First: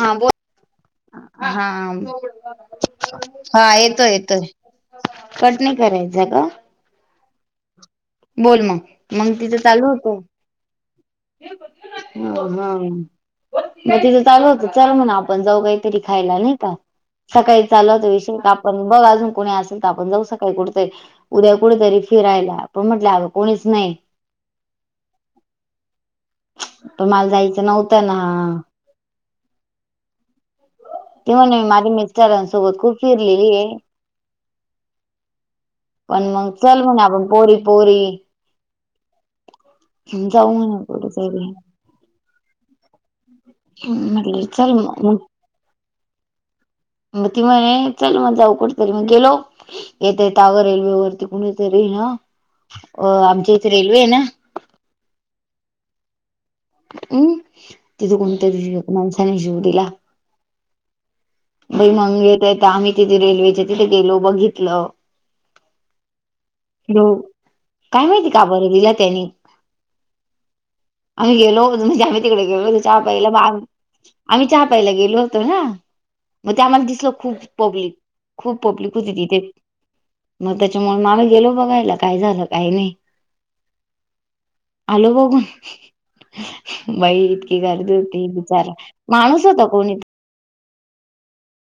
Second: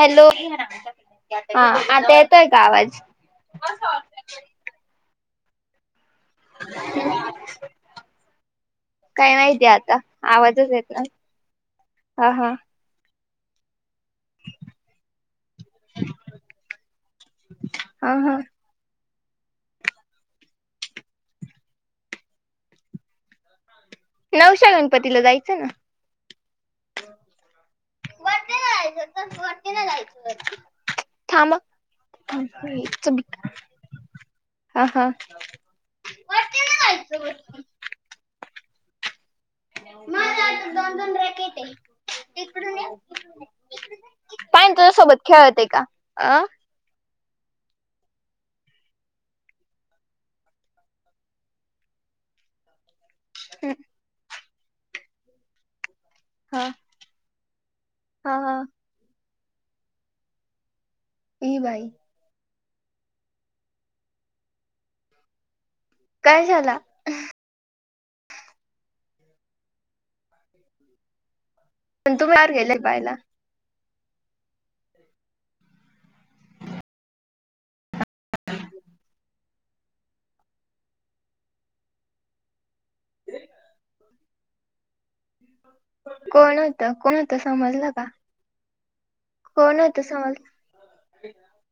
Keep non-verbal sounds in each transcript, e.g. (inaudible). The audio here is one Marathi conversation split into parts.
हा बोल,, हा, आता येतोय का आवाज? हा येतोय, येतोय. कट णै करायच का? ह, बोल मग, मग तिथं चालू होत. आवाजच येत नाही ह हा म, चालू होत, चल म्हणु आपण जाऊ काहीतरी खायला नाही का,, सकाळी चालला होता हा हा विषयऽ पण बघ अजून कोुणी असेल तर आपण जाऊ सकाळी, कुठतंय उद्या, कुठेेतरी फिरायलाऽ पण म्हटलंल अगं कोणीच नाही. नवशा गणपतीला जायचं ना. पण मला जायचं नव्हतं ना वरतीला जायच तर वरतीला जायचं तेव्हा नाही माझ्या मिस्टरान सोबत खुप फिरलेली आहे हा हा पण मग वरती चल नाही मग आपण जायचं पोरी पोरी मला जाऊ म्हणे दोन दोन कुठेतरी रॅकेट आहे इकडून ये म्हटलं चल पाणी तुझ्या मग सोबत खेळत आहे का? अं,, मग त म्हणे, चल मग जाऊ कुठतरी,, मग गेलोऽ येत य त्यावर, अगं रेल्वे वरती कुणीतरी नाऽ अ, आमच्या इथे रेल्वे आहे ना,, हा, हम्म,, तिथं हा हा कोणतरी माणसाने जीव दिला,, ही बाई बई मग येत येत आम्ही तिथे रेल्वेच्या तिथे गेलो, बघितलं, काय झाला? हो,, काय माहिती का बर दिला त्यानी? आम्ही गेलो होत, म्हणजे पण आमी तुम्ही तिकडे बाहेर गेले गेलो चहा पाहायला पाईला बागऽ आम्ही चहापाईला गेलो होतो ना,, मग ते आम्हाला दिसल खूप पब्लिकऽ खूप पप्लिक होती तिथे, मग त्याच्यामुळे मला गेलोऽ बघायला काय झालं काही नाही, आलो बघून. कोण होत कोण बाई होत इतकी समजलं गर्दी का? होती,, बिचारा माणूस होता कोण होतं कोणीऽ समज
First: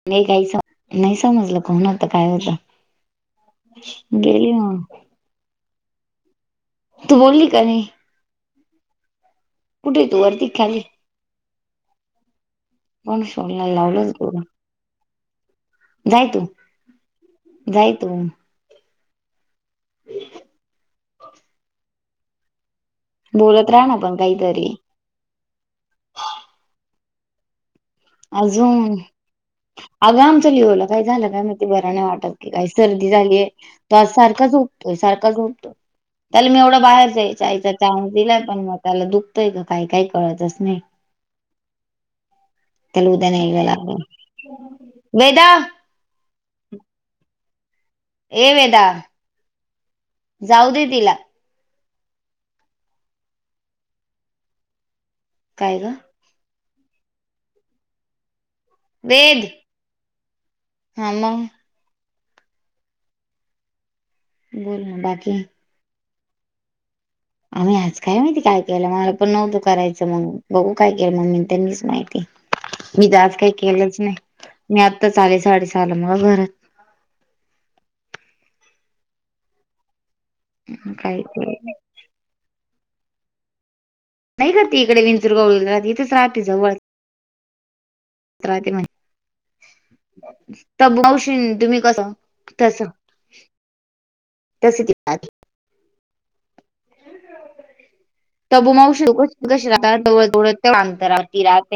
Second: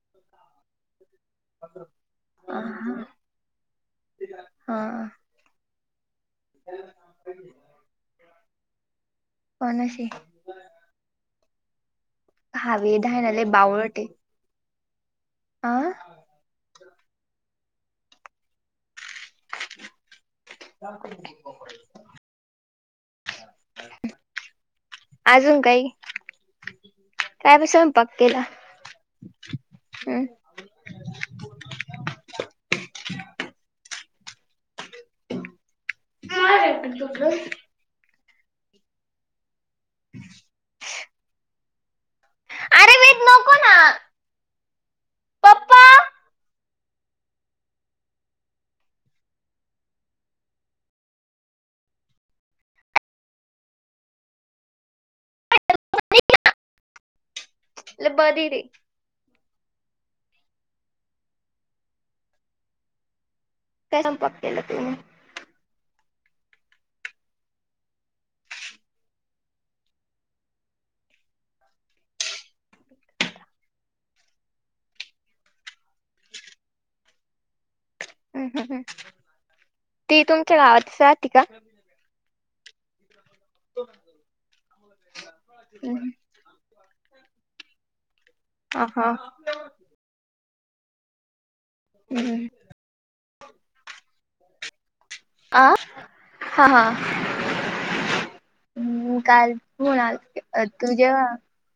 नाही काही? नाही समजलं कोण होता, काय होत, हा गेली मऽ हा तू बोलली का नै? कुठे ये कोणाशी तू? वरती का खाली. हवे पण धायणाले सोडला लावलंच गलाऽ आ, जाय तू, जाय तू. ह, प, बोलत राहा ना पण काहीतरी,, अजून काही? काय बि सौयपा अजून. आग आमच लिवूला काही झालं काय माहित, ते बरा नाही वाटत की काही सर्दी झालीयऽ तो आज सारखा झोपतोय, सारखा झोपतो, त्याला मी एवढा बाहेर जाय आयता चान्स दिलाय, पण मग त्याला दुखतंय का काही काही कळतच नाही. अरे त्याला वेट उद्या नाही नको ग ना दाखवत,, वेदाऽ पप्पा ये वेदा, जाऊ दे तिला,, काय का बदरी वेद ह म काय संप बोलण बाकी आम्ही आज काय माहिती काय केलं ममला पण नव्हतं करायचं मग बघू काय केलं मम्मी त्यांनीच माहिती मी तर आज काही केलंच नाही मी आत्ता चाले साडेस आलं मग घरात हम् हम् हम् ती तुमच्या गावातच काय राहती का ते हो नाही कर त इकडे विंचुरगावह इथेच राहते जवळ म्ह हा हा त बवशी तुम्ही कस तस तस त आ हां हां तब्बू मावशी हम्,, कशी काल, कशी राहतात होणा जवळ जवळ तेवढं तू अंतरावर जेव्हा. ती राहते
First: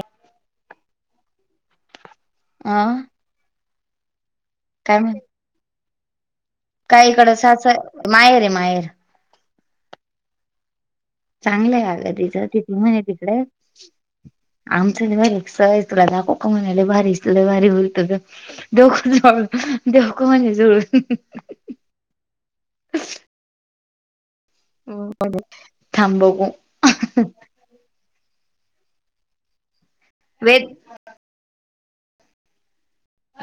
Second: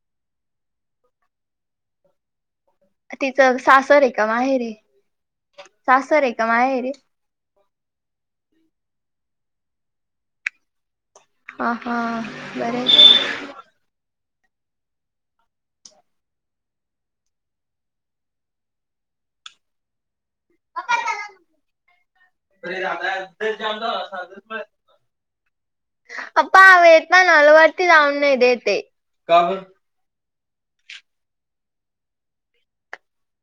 आं, तिचं सासर आहे का माहेरी? काय म्हण? शासरे काहीकड साच माहेर आहे माहेर हा चांगलंय आहे काग हा तिच तिथे बरं म्हण आहे. तिकडे आमचा बारी स तता कोक म्हहिले भारी भारी हो देव ख देवक म नि जर त रा जा हो संभ मा न अलवढती जावना इद ते वे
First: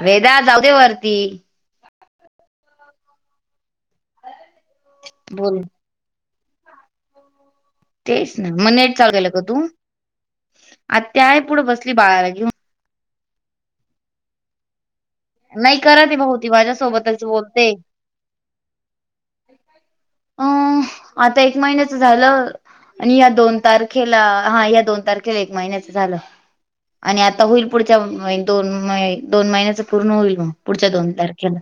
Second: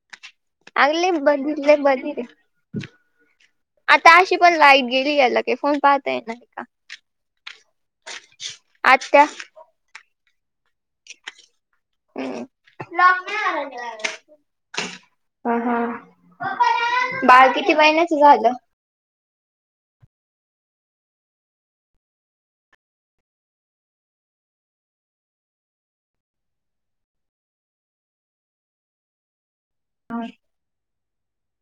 वेदा जाऊ दे अगले वरती बघितले बघले आता अशी पण लाई गेली गेला की बोल फोन पाहतय ना का तेच ना मग नेट चालू आत्या केलं का तू आ त्याय पुढे बसली बाळाला घेऊन लग् नाही आला ह नाही करा ते भाऊ ह ती माझ्यासोबतच बाळ बोलते किती महिन्याच झालं अ आता एक महिन्याच झालं आणि या दोन तारखेला हा या दोन तारखेला एक महिन्याचं झालं आणि आता होईल पुढच्या दोन दोन महिन्याचं पूर्ण होईल मग पुढच्या दोन तारखेला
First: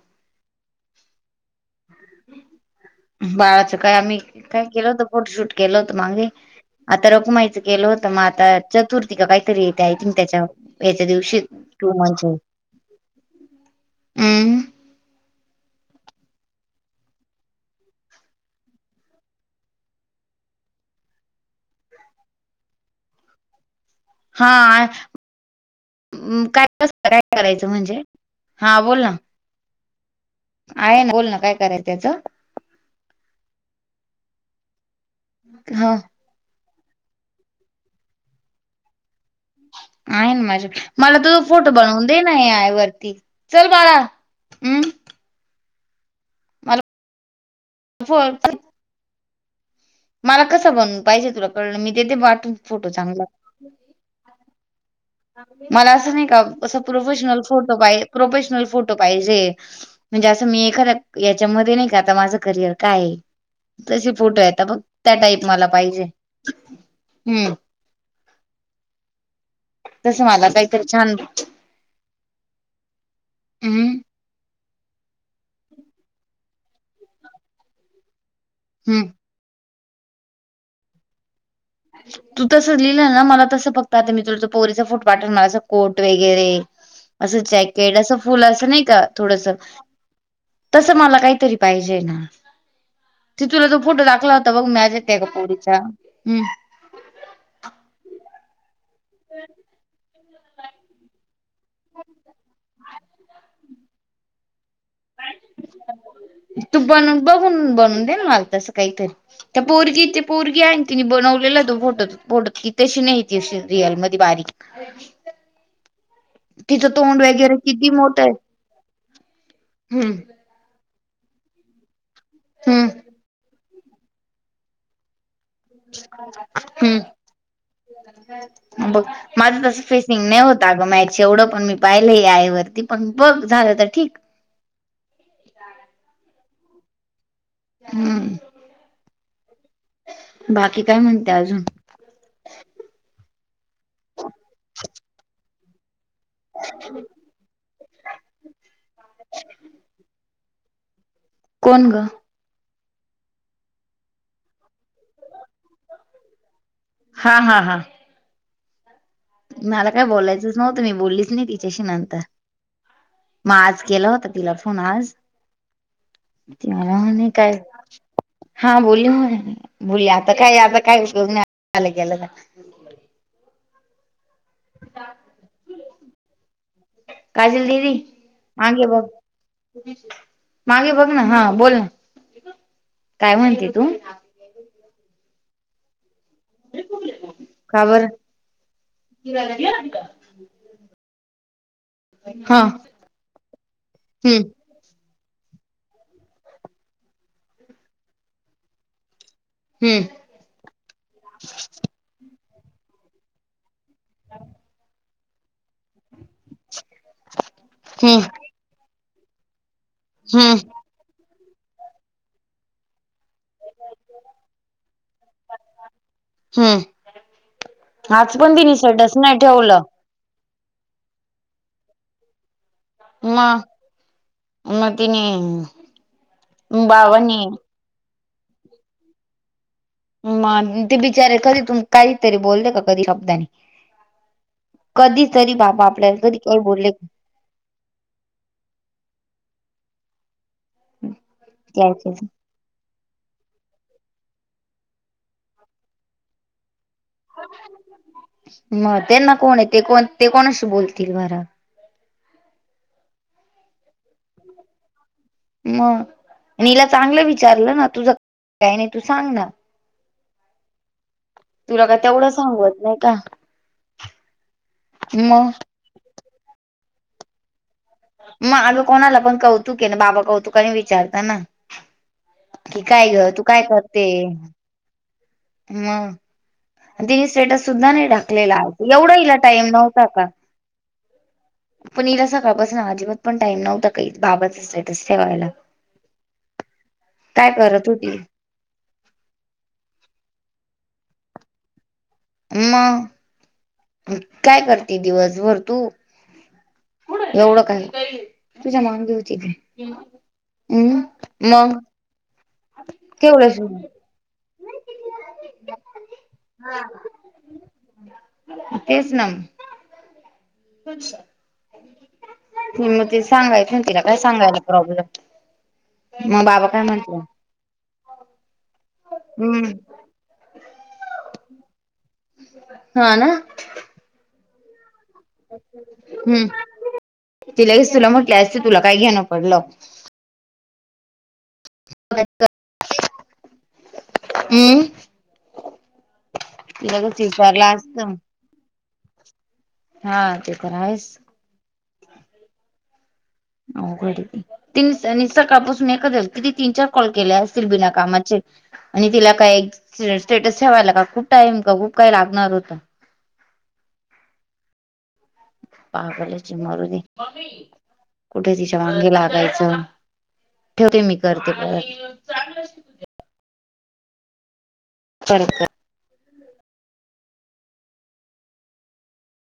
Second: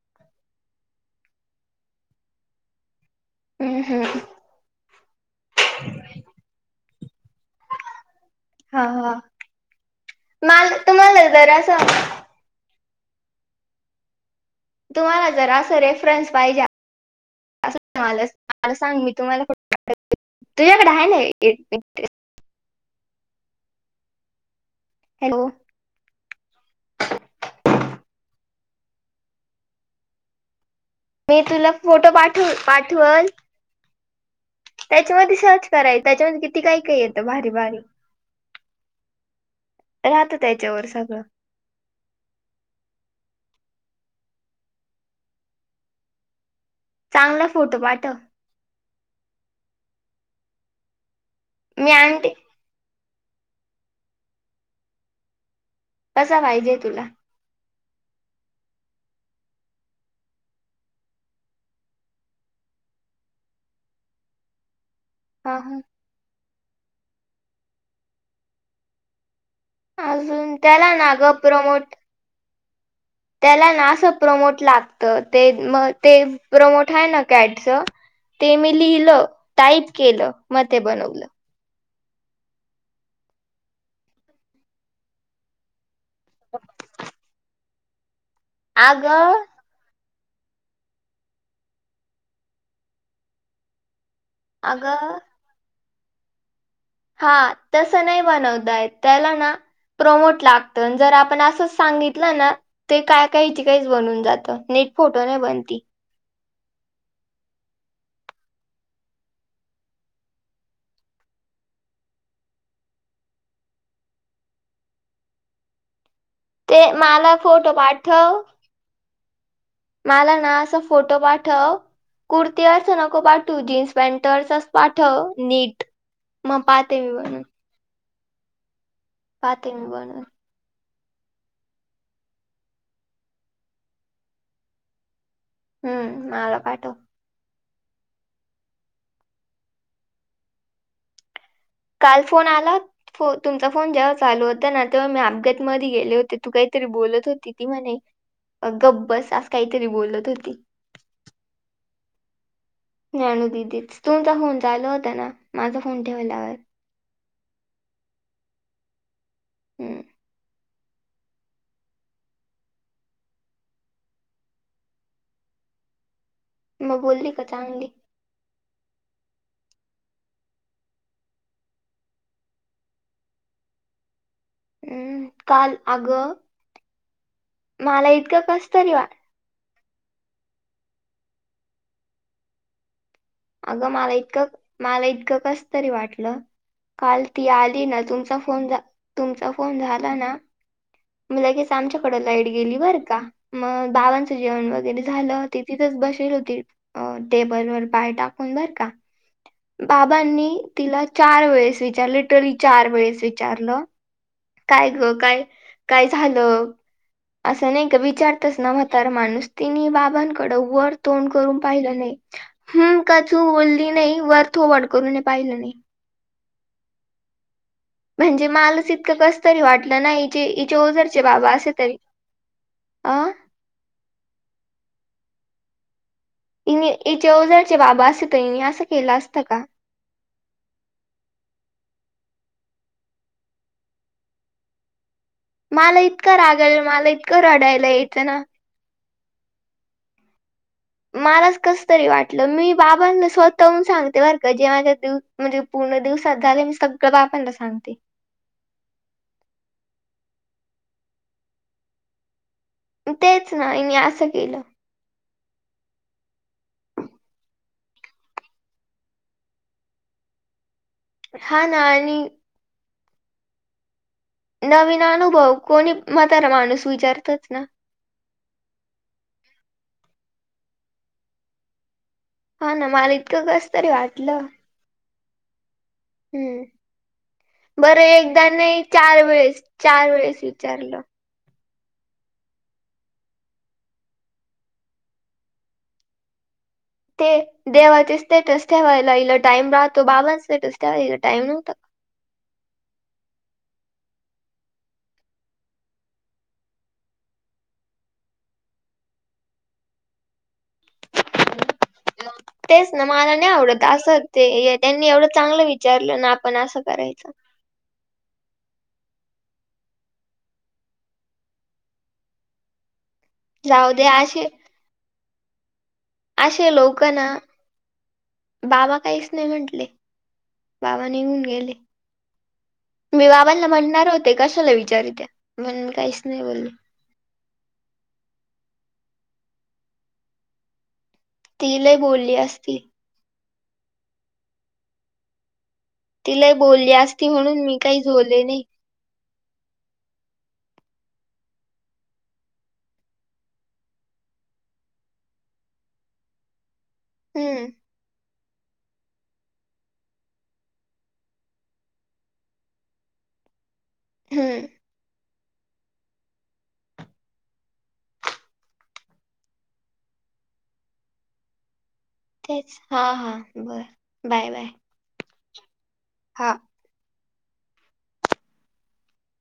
बाळाचं हम्म काय आम्ही हम्म काय केलं होत फोटोशूट केलं होतं मागे आता रकुमायचं केलं होतं मग आता हा हा चतुर्थी का काहीतरी येते आहे तुम्ही मला त्याच्यावर याच्या्या तुम्हाला दिवशी जरा टू असं म्ह हम्म तुम्हाला जर असं रेफरन्स पाहिजे अस म मला सांग मी तुम्हाला तुझ्याकडे आहे ना एक मि हा हॅलो काय काय करायचं म्हणजे हा बोल ना आहे ना बोल ना मी काय तुला करायचं फोटो त्याच पाठव पाठवल त्याच्यामध्ये सर्च ह कराय त्याच्यामध्ये किती ती काही काही येतं भारी भारी. आहे राहतं ना माझ्या त्याच्यावर मला सगळं तु (unintelligible) फोटो बनव दे ना, ऐ आय वरती चल बाळा अम्म. चांगला फोटो पाठव. मला कसं बनवून पाहिजे तुला कळल मी देते पाठवून फोटो चांगला. मला असं नाही कसा का पाहिजे असं तुला प्रोफेशनल फोटो पाय प्रोफेशनल फोटो पाहिजे हे. म्हणजे असं मी एखाद्या याच्यामध्ये नाही का आता माझं करिअर काय हे. तशे फोटो यता बघ त्या टाईप हा मला हा पाहिजे हम्म. तसं मला अजून काहीतरी त्याला छान नाग प्रमोट त्याला ना, हम्म असं प्रमोट लागत ते म ते प्रमोट आहे ना कॅटच. ते मी हम्म लिहिलं टाईप केलं म ते बनवलं. अ (inaudible) तू तसं लिहिलं ना मला तसं फक्त आता मी तुल पोरीचा फूट वाटल मला अस कोट वगैरे, असं जॅकेट असं फुल असं नाही का अगं थोडस. तसं मला काहीतरी पाहिजे हे ना, ते तुला तो फोटो टाकला होत. अता बघु मॅजहेत अगं का पोरीचा हम्म. हा तसं नाही बनवतायत त्याला ना. प्रमोट लागत जर आपण असं सांगितलं ना. ते काय काहीची काहीच बनून जातं नेट फोटो नाही बनती. तू बनून बघून बनून देन मल तसं काहीतरी. त्या पोरगी ते पोरगी आहे तिने बनवलेला तो फोटो फोटो त तशी नाहीती रियलमध्ये बारीक. अ (inaudible) ते मला वगैरे फोटो किती मोठं आहे. पाठव हम्म मला ना आसं. फोटो पाठ कुर्ती हम्म अस नको पाठवु जीन्स पॅन्टवर चा स पाठव नीट म पाहते मी बणून. (inaudible) म बघ माझं पाहते तस मी फिसिंग बनवून नाही होत अग मॅच चेवढं पण मी पाहिलं ए आय वरती पण बघ झालं तर ठीक. हम्म माला पाठव. हम्म बाकी काय म्हणते आजून? काल फोन आला होत फो तुमचा फोन जेव्हा चालू होता ना तेव्हा मी आपगेट मध्ये गेले होती. तू काहीतरी बोलत होती ती म्हणे अग ब्बस आस काहीतरी बोलत होती. कोण ग? मी आणी दिदीच तुमचा फोन चाल होता ना माझा फोन ठेवल्यावर. हा हा हा. मला हम्म. काय बोलायचंच नव्हतं मी बोलीच नाही तिच्याशी नंतर. मग आज केला होता तिला फोन आज तला मग (unintelligible) म्ह बोलली का काय. चांगली हा बोलली म्हणे मी बोलली आता काय आता काय उयोग नाहील गेलं. (unintelligible) हम्म काल आगं काजल दिदी मला इतकं मागे कसतरी बघ वाट मागे बघ ना, हा बोल ना, काय म्हणते तू? एक. मला इतकं कसतरी वाटलं. काल ती का आली ना, बर तुमचा फोन तुमचा फोन झाला ना. म लगेच आमच्याकड लाईट हा गेली बर का मग बाबांचं हम्म जेवण वगैरे झालं ती तिथच बसेल होती अ टेबल वर पाय टाकून बर का. हम्म बाबांनी तिला चार वेळेस विचार लिट्रली चार वेळेस विचारलं. ह (inaudible) काय ग काय, काय झालं असं नाही का हम्म विचार तेच ना म्हतार माणूस तिन बाबांकड हम्म वर तोंड करून पाहिलं नाही ह का चू बोलली नाही वर थोवड करूनय पाहिलं नाही (unintelligible) हम्म. आज म्हणजे पण तिने मालस स्टेटस इतकं नाही कस तरी ठेवलं वाटलं नाहीचे इचे ओजरचे बाबा असे तरी, अ म म तिने. इनेचे बाबांनी वजारचे बाबा अस त इने असं केलं असतं का? मग ते बिचारे कधी तु काहीतरी बोलते का कधी शब्दाने. कधी तरी बाबा आपल्याला तरी बोलले. डायला यायचं ना. मलाच कस तरी का? वाटलं मी. बाबांना स्वतःहून सांगते बर का जे माझ्या म्हणजे पूर्ण दिवसात झाले मी सगळं बाबांना सांगते. मग त्यांना कोण आहे ते कोण ते कोणाशी बोलतील बर. तेच ना मी असं केलं. मग नला चांगलं विचारलं ना तुझं काय नाही तू सांग ना. हा ना तुला का आणि तेवढं सांगत नाही का. नवीन मग अनुभव कोणी मातारा माणूस विचारतच ना. मग मागं कोणाला पण कौतुक आहे ना बाबा कौतुक आणि विचारता ना. हा कि ना काय मला ग तू इतकं काय कसं तरी करते वाटलं मग. हम्म. तिने स्टेटस सुद्धा बरं नाही एकदा टाकलेला नाही आहेता एवढा चार हिला वेळेस टाईम नव्हता चार का. वेळेस विचारलं. पण हिला सग का बस ना अजिबात पण टईम नव्हता काही बाबाचा स्टेटस ठेवायला. (inaudible) ते करत होती देवाचे स्टेटस ठेवायला इला टाईम राहतो बाबां स्टेटस ठेवायला टाईम नव्हत. मग.. काय करते दिवसभर तू? एवढं काय तुझ्या मागी होती हम् मग. तेच ना मला नाही ठेवलंस आवडत असं ते त्यांनी एवढं चांगलं विचारलं ना आपण असं करायचं. तेच ना. मग ते सांगायचं ना जाऊ तिला दे काय असे सांगायला प्रॉब्लेम. मग बाबा असे काय लोक म्हंटलं ना बाबा काहीच नाही हम्म म्हंटले. बाबाां निघन गेले हा ना मी बाबांना म्हणणार होते कशाला विचारित. मण काहीच नाही हम्म बोलली. ति लगेच तुला म्हटलं अस तुला काय घेणं पडलं. ती लय बोलली असती. ह. तिला बोलली लगेच असती म्हणून विचारला मी असत काही झोले नाही. हा ते तर आहेस. अ घरी तीन सकाळपासून एक क तिी तीन चार कॉल केले हम्म असतील बिना कामाचे. आणि तिला काय ए स्टेटस ठेवायला का खूप टाइम का खूप काय लागणार होतं. हम. पागल चे मरुदे कुठे तिच्या वांगी लागायचं. ठेवते मी करते पर तेच हा हा बर बाय बाय. परत कर हा.